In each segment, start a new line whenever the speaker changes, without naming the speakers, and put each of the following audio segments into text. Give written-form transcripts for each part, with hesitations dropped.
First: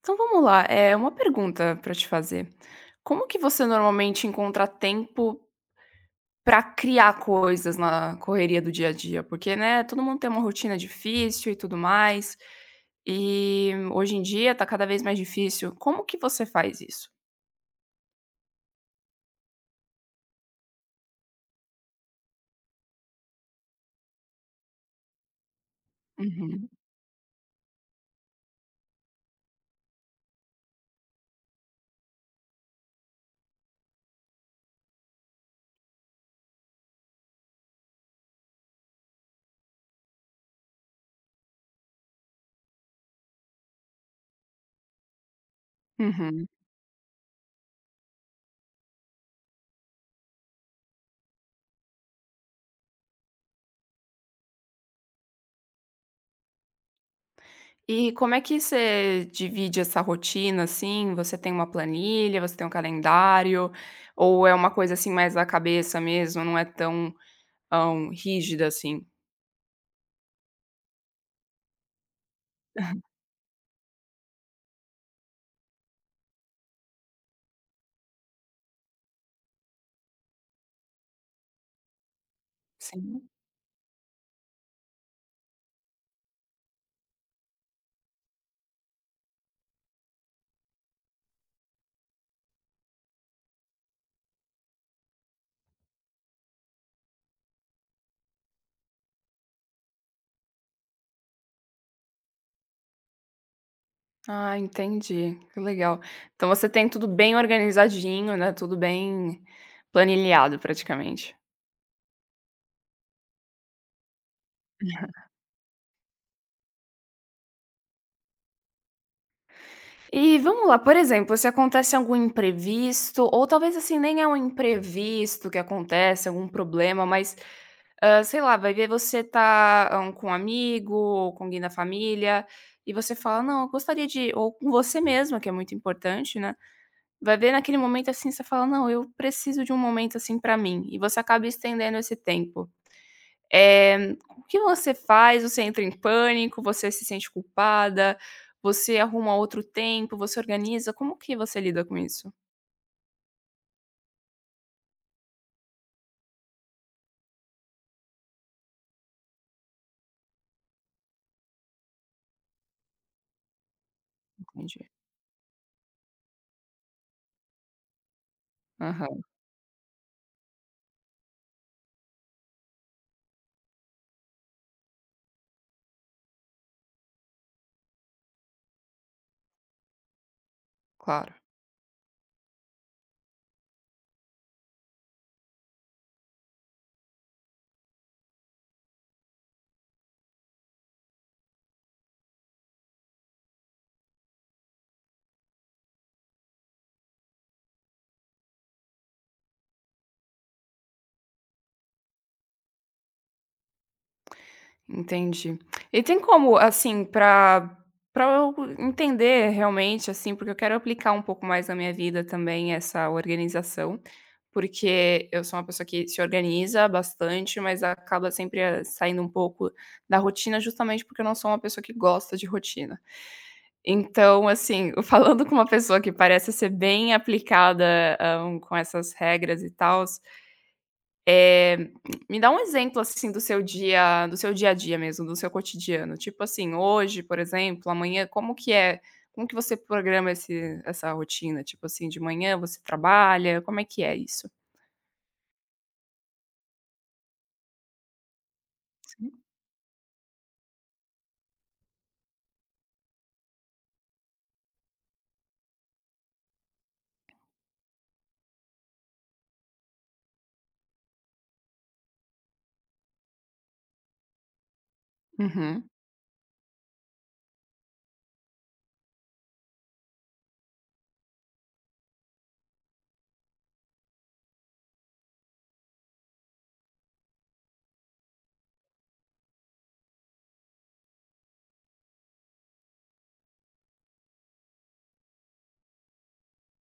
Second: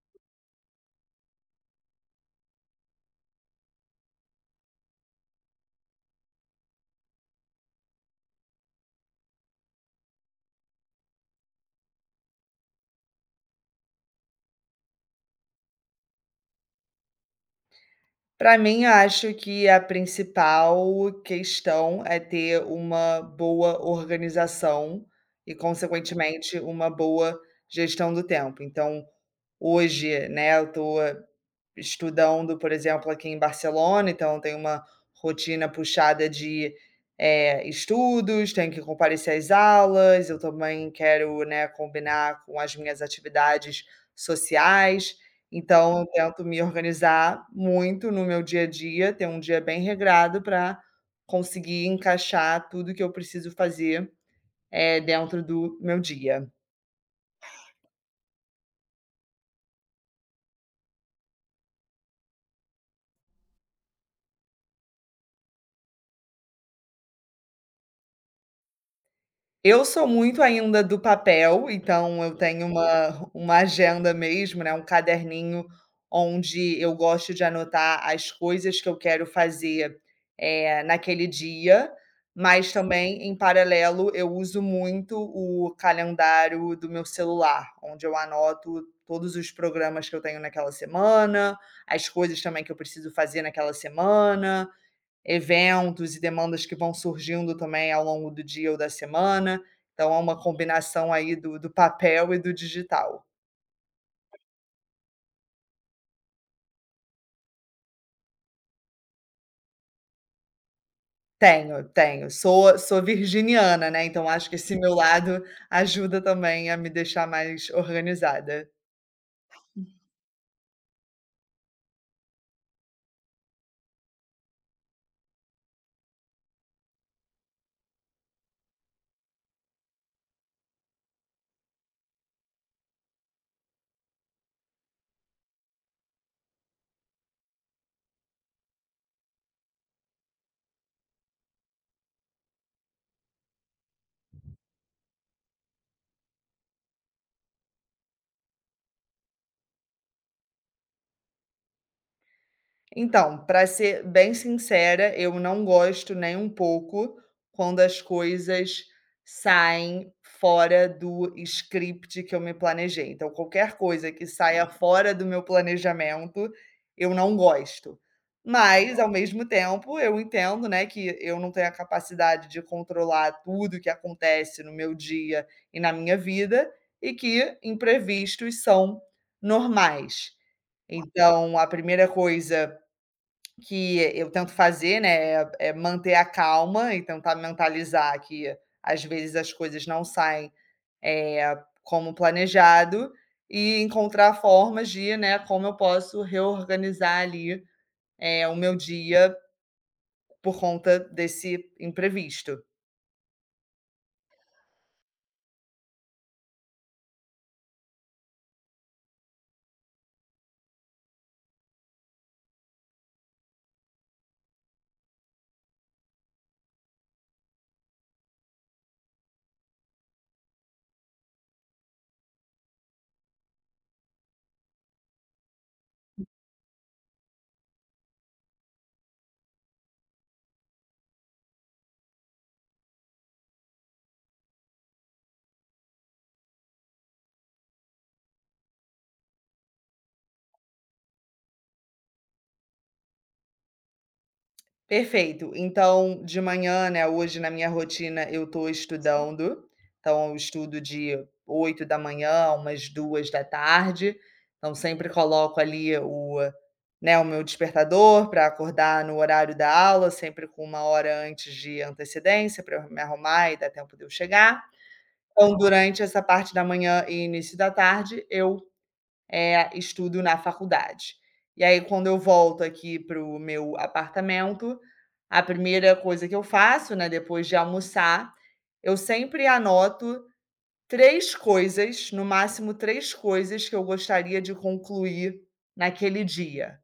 Então vamos lá, é uma pergunta para te fazer. Como que você normalmente encontra tempo para criar coisas na correria do dia a dia? Porque, né, todo mundo tem uma rotina difícil e tudo mais, e hoje em dia tá cada vez mais difícil. Como que você faz isso?
Para mim, eu acho que a principal questão é ter uma boa organização e, consequentemente,
Uhum,
uma boa gestão do tempo. Então, hoje, né, eu tô estudando, por exemplo, aqui em Barcelona, então tem uma rotina puxada de, estudos, tenho que comparecer às aulas, eu também quero, né, combinar com as minhas atividades sociais, então eu tento
uhum.
me organizar muito no meu dia a dia, ter um dia bem regrado para conseguir encaixar tudo que eu preciso fazer, dentro do meu dia.
E como é que você divide essa rotina, assim? Você tem uma planilha, você tem um calendário, ou é uma coisa, assim, mais da cabeça mesmo, não é tão, rígida assim?
Eu sou muito ainda do papel, então eu tenho. Uhum. Uma agenda mesmo, né, um caderninho onde eu gosto de anotar as coisas que eu quero fazer, naquele dia, mas também,
Sim.
em paralelo, eu uso muito o calendário do meu celular, onde eu anoto todos os programas que eu tenho naquela semana, as coisas também que eu preciso fazer naquela semana, eventos e demandas que vão surgindo também ao longo do dia ou da semana. Então é uma combinação aí do papel e do digital.
Ah, entendi. Que legal. Então você tem tudo bem organizadinho, né, tudo bem planilhado praticamente.
Tenho, tenho. Sou virginiana, né, então acho que esse meu lado ajuda também a me deixar mais organizada.
E vamos lá, por exemplo, se acontece algum imprevisto ou talvez, assim, nem é um imprevisto que acontece, algum problema, mas, sei lá, vai ver você tá, com um amigo ou com alguém da família e você fala: "Não, eu gostaria de" ou com você mesma, que é muito importante, né, vai ver naquele momento, assim, você fala: "Não, eu preciso de um momento, assim, pra mim", e você acaba estendendo esse tempo. O que você faz? Você entra em pânico? Você se sente culpada? Você arruma outro tempo? Você organiza? Como que você lida com isso?
Então, para ser bem sincera, eu não gosto nem um pouco quando as coisas saem fora do script que eu me planejei. Então, qualquer coisa que saia
Entendi.
fora do meu planejamento, eu não gosto. Mas, ao
Aham,
mesmo tempo, eu entendo, né, que eu não tenho a capacidade de controlar tudo que acontece no meu dia e na minha vida e que imprevistos são normais.
claro.
Então, a primeira coisa que eu tento fazer, né, é manter a calma e tentar mentalizar que às vezes as coisas não saem, eh, como planejado e encontrar formas de, né, como eu posso reorganizar ali, o meu dia por conta desse imprevisto.
Entendi. E tem como, assim, para eu entender realmente, assim, porque eu quero aplicar um pouco mais na minha vida também essa organização, porque eu sou uma pessoa que se organiza bastante, mas acaba sempre, saindo um pouco da rotina, justamente porque eu não sou uma pessoa que gosta de rotina. Então, assim, falando com uma pessoa que parece ser bem aplicada, com essas regras e tal, me dá um exemplo, assim, do seu dia a dia mesmo, do seu cotidiano. Tipo assim, hoje, por exemplo, amanhã, como que é? Como que você programa esse essa rotina? Tipo assim, de manhã você trabalha, como é que é isso?
Perfeito. Então, de manhã, né, hoje na minha rotina eu tô estudando, então eu estudo de 8 da manhã, umas 2 da tarde. Então sempre coloco ali o né, o meu despertador para acordar no horário da aula, sempre com 1 hora antes de antecedência para eu me arrumar e dar tempo de eu chegar. Então
Uhum,
durante essa parte da manhã e início da tarde eu estudo na faculdade. E aí, quando eu volto aqui para o meu apartamento, a primeira coisa que eu faço, né, depois de almoçar, eu sempre anoto 3 coisas, no máximo 3 coisas que eu gostaria de concluir naquele dia.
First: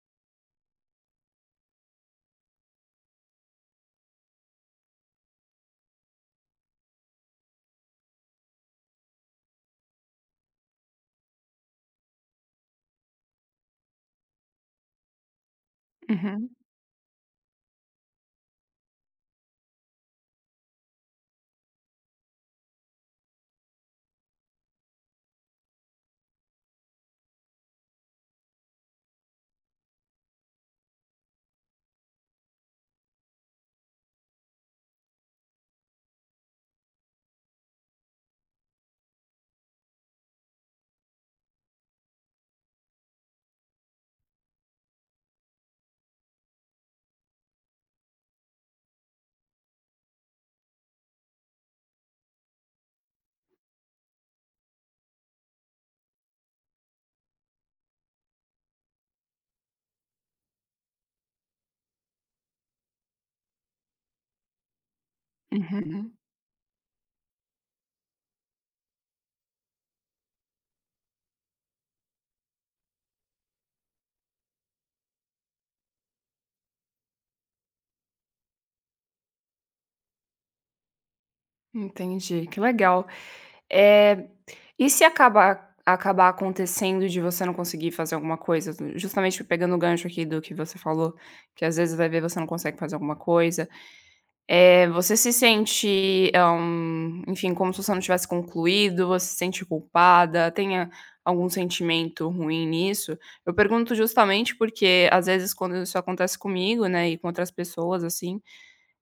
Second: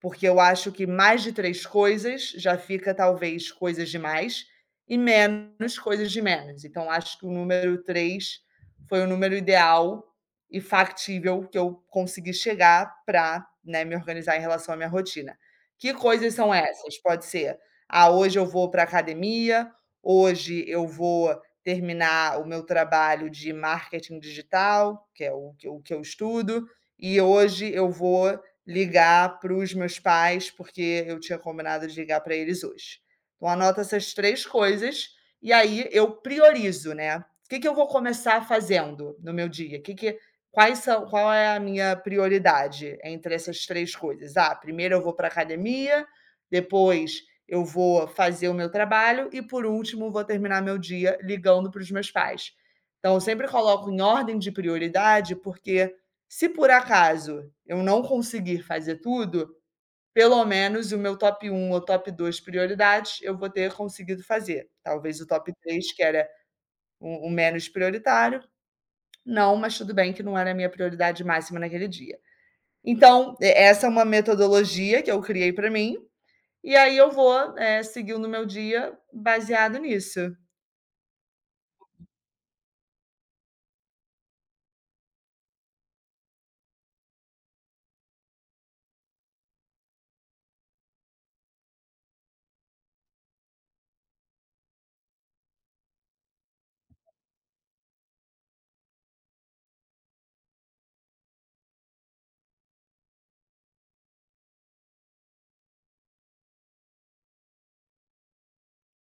Porque eu acho que mais de 3 coisas já fica talvez coisas demais, e menos coisas de menos. Então acho que o número 3 foi o número ideal e factível que eu consegui chegar para, né, me organizar em relação à minha rotina. Que coisas
uhum,
são essas? Pode ser: "Ah, hoje eu vou para academia, hoje eu vou terminar o meu trabalho de marketing digital", que é o que eu estudo, "e hoje eu vou ligar para os meus pais, porque eu tinha combinado de ligar para eles hoje". Então, anota essas 3 coisas e aí eu priorizo, né. O que que eu vou começar fazendo no meu dia? O que que quais são qual é a minha prioridade entre essas 3 coisas? Ah, primeiro eu vou para a academia, depois eu vou fazer o meu trabalho e, por último, vou terminar meu dia ligando para os meus pais. Então, eu sempre coloco em ordem de prioridade, porque se por acaso eu não conseguir fazer tudo, pelo menos o meu top um ou top 2 prioridades eu vou ter conseguido fazer. Talvez o top 3 que
uhum,
era o menos prioritário, não, mas tudo bem que não era a minha prioridade máxima naquele dia. Então, e essa é uma metodologia que eu criei para mim, e aí eu vou, seguindo o meu dia baseado nisso.
entendi, que legal. Eh, e se acabar acontecendo de você não conseguir fazer alguma coisa, justamente pegando o gancho aqui do que você falou, que às vezes vai ver você não consegue fazer alguma coisa, você se sente, enfim, como se você não tivesse concluído, você se sente culpada, tenha algum sentimento ruim nisso? Eu pergunto justamente porque às vezes quando isso acontece comigo, né, e com outras pessoas assim,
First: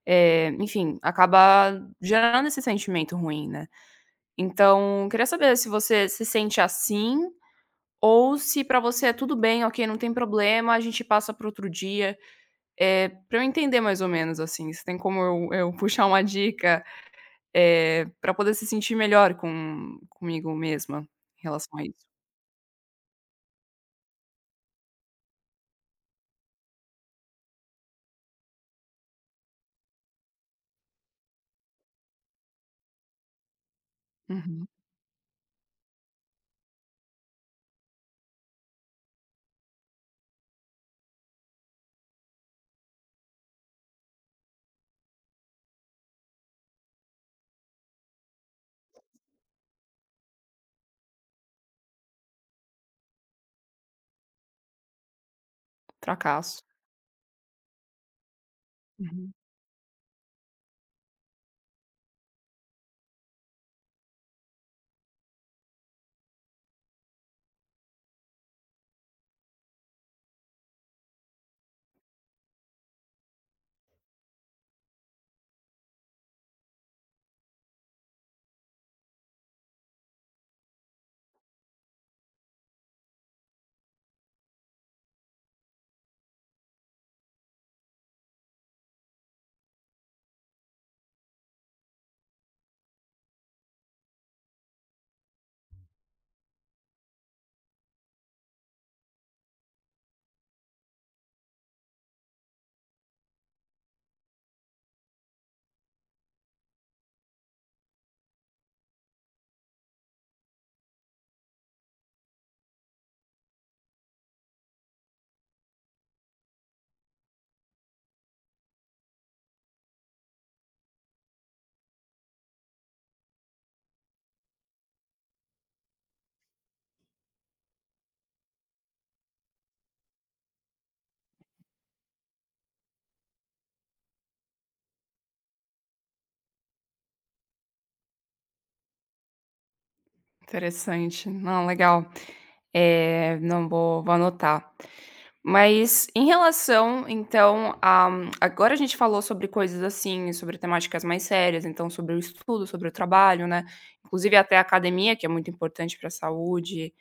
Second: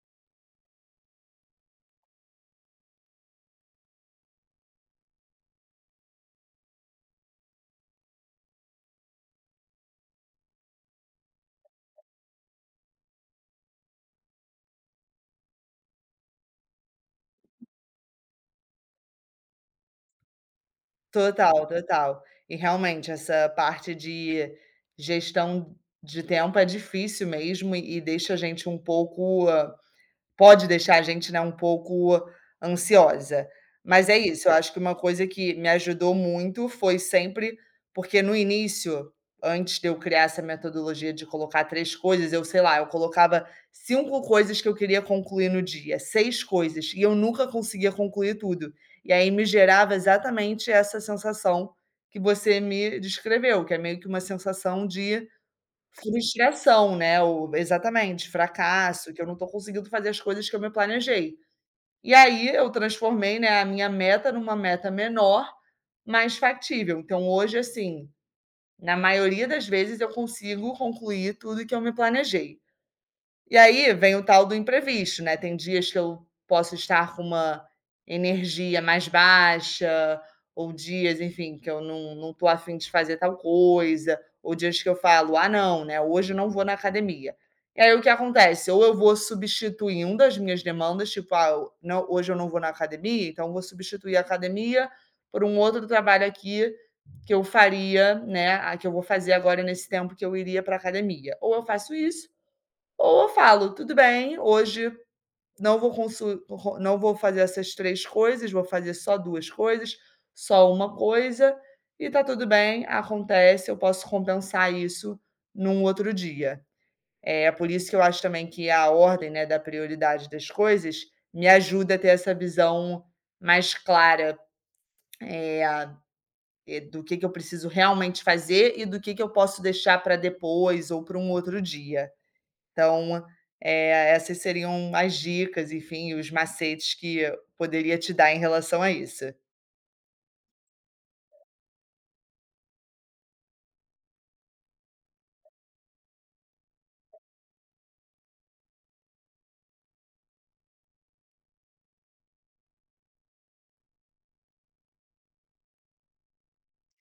enfim, acaba gerando esse sentimento ruim, né? Então, queria saber se você se sente assim ou se pra você é tudo bem, ok, não tem problema, a gente passa para outro dia. Pra eu entender mais ou menos, assim, se tem como eu puxar uma dica, pra poder se sentir melhor comigo mesma em
Total,
relação a isso.
total. E realmente essa parte de gestão de tempo é difícil mesmo e deixa a gente um pouco, pode deixar a gente, né, um pouco ansiosa. Mas é isso, eu
Uhum.
acho que uma coisa que me ajudou muito foi sempre, porque no início, antes de eu criar essa metodologia de colocar 3 coisas, eu sei lá, eu colocava 5 coisas que eu queria concluir no dia, 6 coisas, e eu nunca conseguia concluir tudo. E aí me gerava exatamente essa sensação que você me descreveu, que é meio que uma sensação de
Fracasso.
frustração, né, o exatamente, fracasso, que eu
Uhum.
não estou conseguindo fazer as coisas que eu me planejei. E aí eu transformei, né, a minha meta numa meta menor, mais factível. Então hoje, assim, na maioria das vezes eu consigo concluir tudo que eu me planejei. E aí vem o tal do imprevisto, né, tem dias que eu posso estar com uma energia mais baixa, ou dias, enfim, que eu não não estou afim de fazer tal coisa, ou dias que eu falo: "Ah, não, né, hoje eu não vou na academia". E aí o que acontece? Ou eu vou substituindo as minhas demandas, tipo: "Ah, eu não hoje eu não vou na academia, então eu vou substituir a academia por um outro trabalho aqui que eu faria, né, a que eu vou fazer agora nesse tempo que eu iria para academia". Ou eu faço isso ou eu falo: "Tudo bem, hoje não vou consu ro não vou fazer essas 3 coisas, vou fazer só 2 coisas, só uma coisa, e tá tudo bem, acontece, eu posso compensar isso num outro dia". É por isso que eu acho também que a ordem, né, da prioridade das coisas me ajuda a ter essa visão mais clara, eh, do que eu preciso realmente fazer e do que eu posso deixar para depois ou para um outro dia. Então, essas seriam as dicas, enfim, os macetes que eu poderia te dar em relação a isso.
Interessante. Não, legal. Eh, não, vou anotar. Mas em relação, então, a agora a gente falou sobre coisas assim, sobre temáticas mais sérias, então sobre o estudo, sobre o trabalho, né, inclusive até a academia, que é muito importante para a saúde,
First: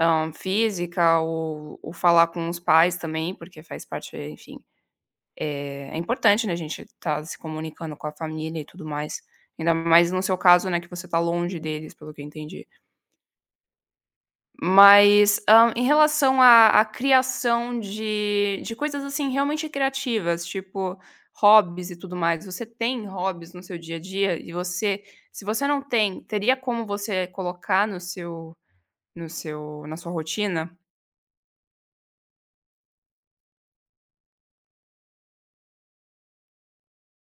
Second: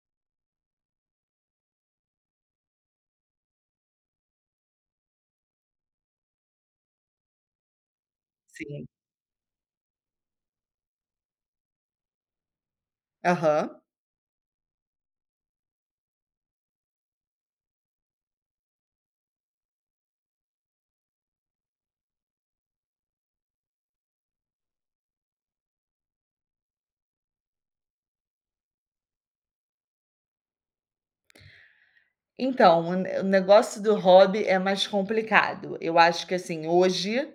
física, o falar com os pais também, porque faz parte, enfim, é importante, né, a gente tá se comunicando com a família e tudo
Sim.
mais, ainda mais no seu caso, né, que você tá longe deles, pelo que eu entendi.
Aham.
Mas, em relação à criação de coisas, assim, realmente criativas, tipo hobbies e tudo mais, você tem hobbies no seu dia a dia? E você se você não tem, teria como você colocar no seu no seu na sua rotina?
Então, o ne o negócio do hobby é mais complicado. Eu acho que, assim, hoje,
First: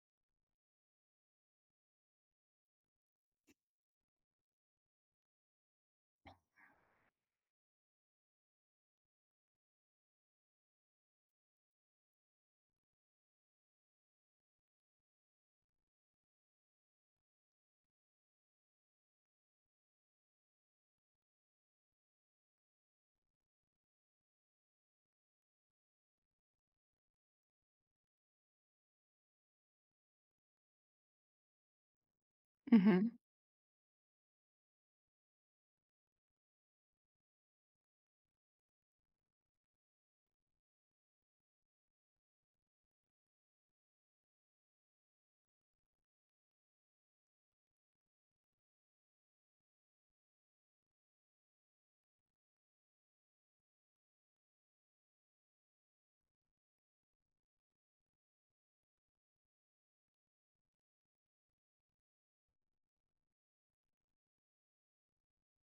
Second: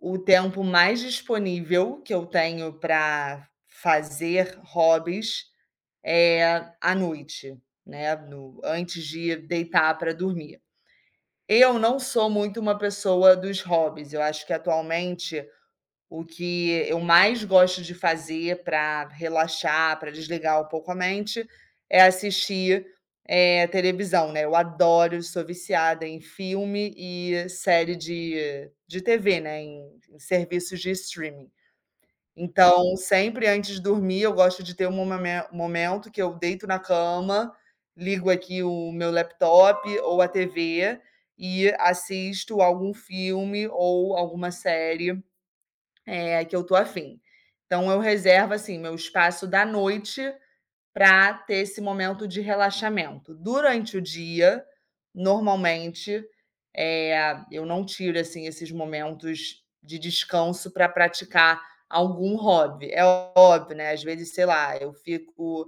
o tempo mais disponível que eu tenho para fazer hobbies é à noite, né, no antes de deitar para dormir. Eu não sou muito uma pessoa dos hobbies, eu acho que atualmente o que eu mais gosto de fazer para relaxar, para desligar um pouco a mente, é assistir, televisão, né. Eu adoro, sou viciada em filme e série de TV, né, em serviços de streaming. Então, Uhum.
Uhum.
Sempre antes de dormir, eu gosto de ter um momento que eu deito na cama, ligo aqui o meu laptop ou a TV e assisto algum filme ou alguma série, que eu tô afim. Então eu reservo, assim, meu espaço da noite para ter esse momento de relaxamento. Durante o dia, normalmente, eu não tiro, assim, esses momentos de descanso para praticar algum hobby. É óbvio, né, às vezes, sei lá, eu fico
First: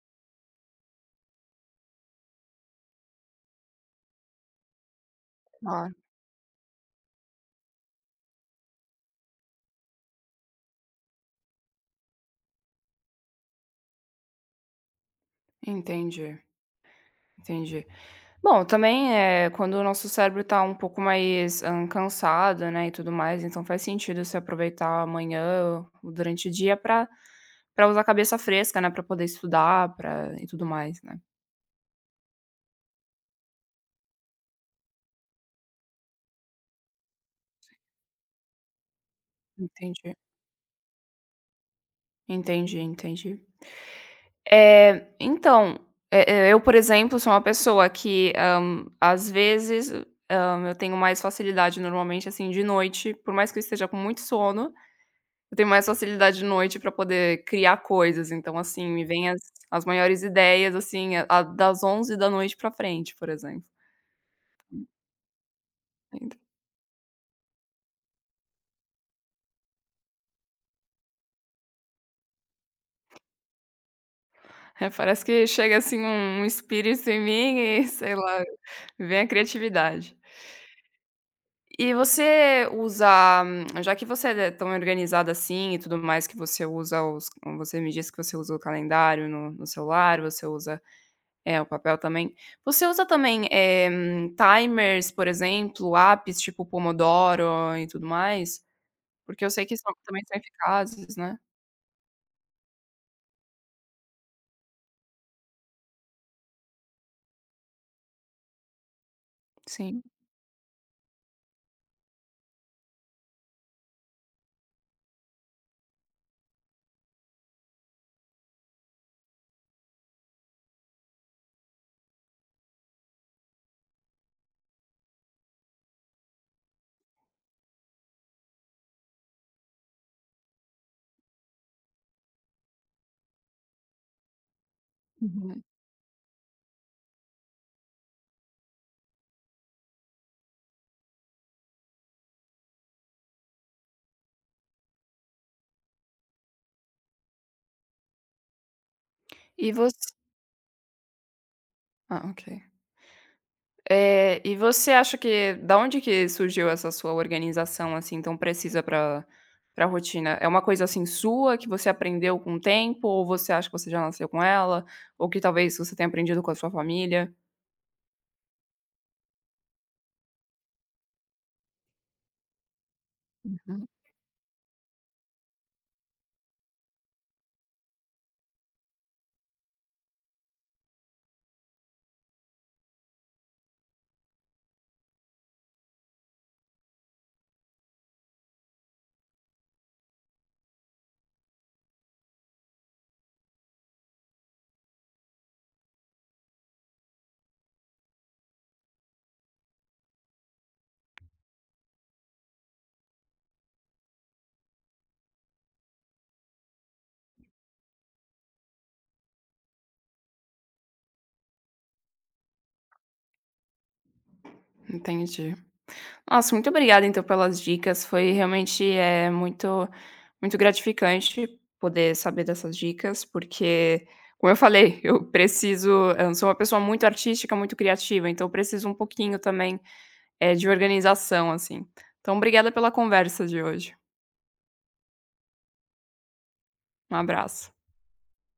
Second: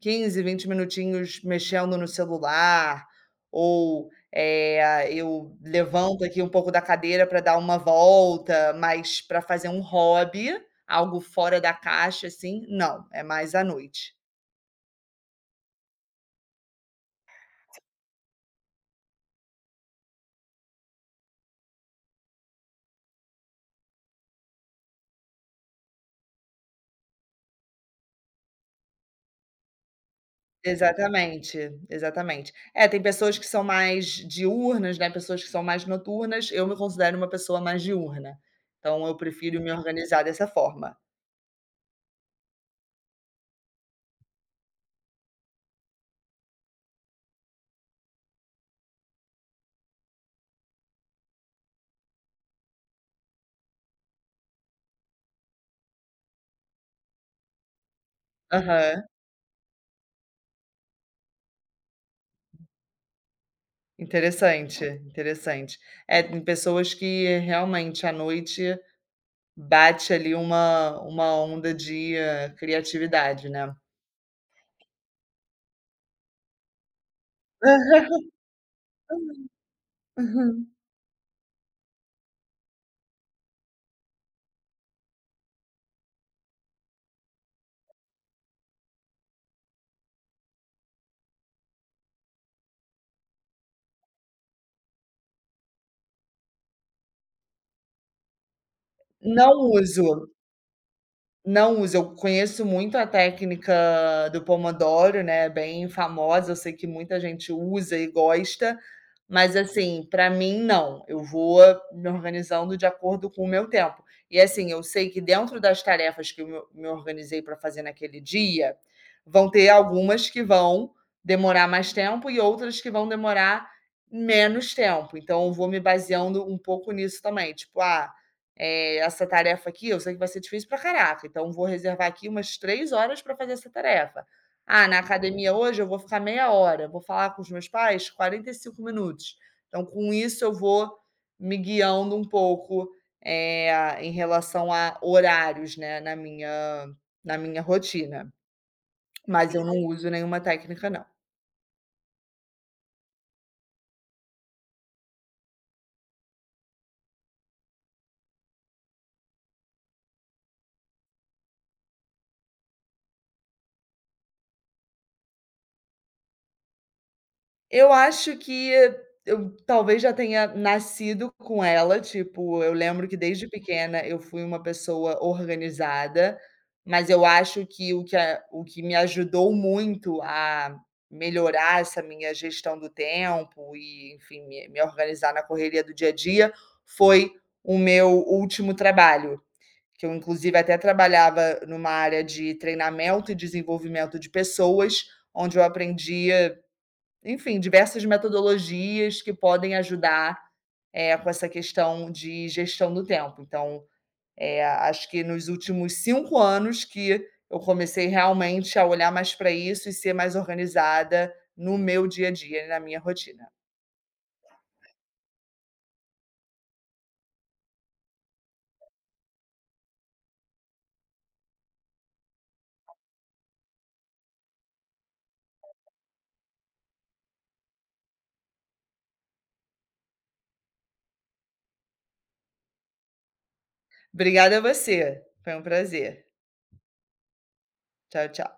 15 20 minutinhos mexendo no celular ou, eu
Ah,
levanto aqui um pouco da cadeira para dar uma volta, mas para fazer um hobby, algo fora da caixa, assim, não, é mais à noite.
entendi, entendi. Bom, também, é quando o nosso cérebro tá um pouco mais, cansado, né, e tudo mais, então faz sentido se aproveitar amanhã ou durante o dia pra para usar a cabeça fresca, né, pra poder estudar, para e tudo mais, né.
Exatamente, exatamente. É, tem pessoas que são mais diurnas, né, pessoas que são mais noturnas, eu me considero uma pessoa mais diurna, então eu prefiro me
Entendi,
organizar dessa forma.
entendi, entendi. Eh, então, eu, por exemplo, sou uma pessoa que, às vezes, eu tenho mais facilidade normalmente, assim, de noite, por mais que eu esteja com muito sono, Eu tenho mais facilidade de noite pra poder criar coisas, então, assim, me
Aham,
vêm as maiores ideias, assim, a das 11 da noite pra frente, por exemplo.
interessante, interessante. É,
Então,
tem pessoas que realmente à noite bate ali uma onda de, criatividade, né.
parece que chega, assim, um espírito em mim e, sei lá, vem a criatividade. E você usa já que você é tão organizada assim e tudo mais, que você usa os você me disse que você usa o calendário no celular, você usa É, o papel também. Você usa também, timers, por exemplo, apps tipo Pomodoro e tudo mais? Porque eu sei
Não
que
uso.
são eficazes, né.
Não uso. Eu conheço muito a técnica do Pomodoro, né, bem famosa, eu sei que muita gente usa e gosta, mas
Sim.
assim, para mim não, eu vou me organizando de acordo com o meu tempo. E assim, eu sei que dentro das tarefas que eu me organizei para fazer naquele dia, vão ter algumas que vão demorar mais tempo e outras que vão demorar menos tempo, então eu vou me baseando um pouco nisso também, tipo: "Ah, essa tarefa aqui eu sei que vai ser difícil pra caraca, então vou reservar aqui umas 3 horas para fazer essa tarefa. Ah, na academia
Uhum.
hoje eu vou ficar meia hora, vou falar com os meus pais 45 minutos". Então com isso eu vou me guiando um pouco, é em relação a horários, né, na minha rotina, mas eu
E
não uso
você.
nenhuma técnica não.
Ah, ok. E você acha que da onde que surgiu essa sua organização, assim, tão precisa para rotina? É uma coisa, assim, sua que você aprendeu com o tempo ou você acha que você já nasceu com ela? Ou que talvez você tenha aprendido com a sua família?
Eu acho que, eu talvez já tenha nascido com ela, tipo, eu lembro que desde
Uhum.
pequena eu fui uma pessoa organizada, mas eu acho que o que me ajudou muito a melhorar essa minha gestão do tempo e, enfim, me organizar na correria do dia a dia, foi o meu último trabalho, que eu inclusive até trabalhava numa área de treinamento e desenvolvimento de pessoas, onde eu aprendia, enfim, diversas metodologias que podem ajudar, com essa questão de gestão do tempo. Então, acho que nos últimos 5 anos que eu comecei realmente a olhar mais para isso e ser mais organizada no meu dia a dia e na minha rotina.
Entendi. Nossa, muito obrigada então pelas dicas. Foi realmente muito muito gratificante poder saber dessas dicas, porque, como eu falei, eu sou uma pessoa muito artística, muito criativa, então eu preciso um pouquinho também, de organização, assim. Então obrigada pela conversa de hoje.
Obrigada a você, foi um prazer.
Um abraço.
Tchau, tchau.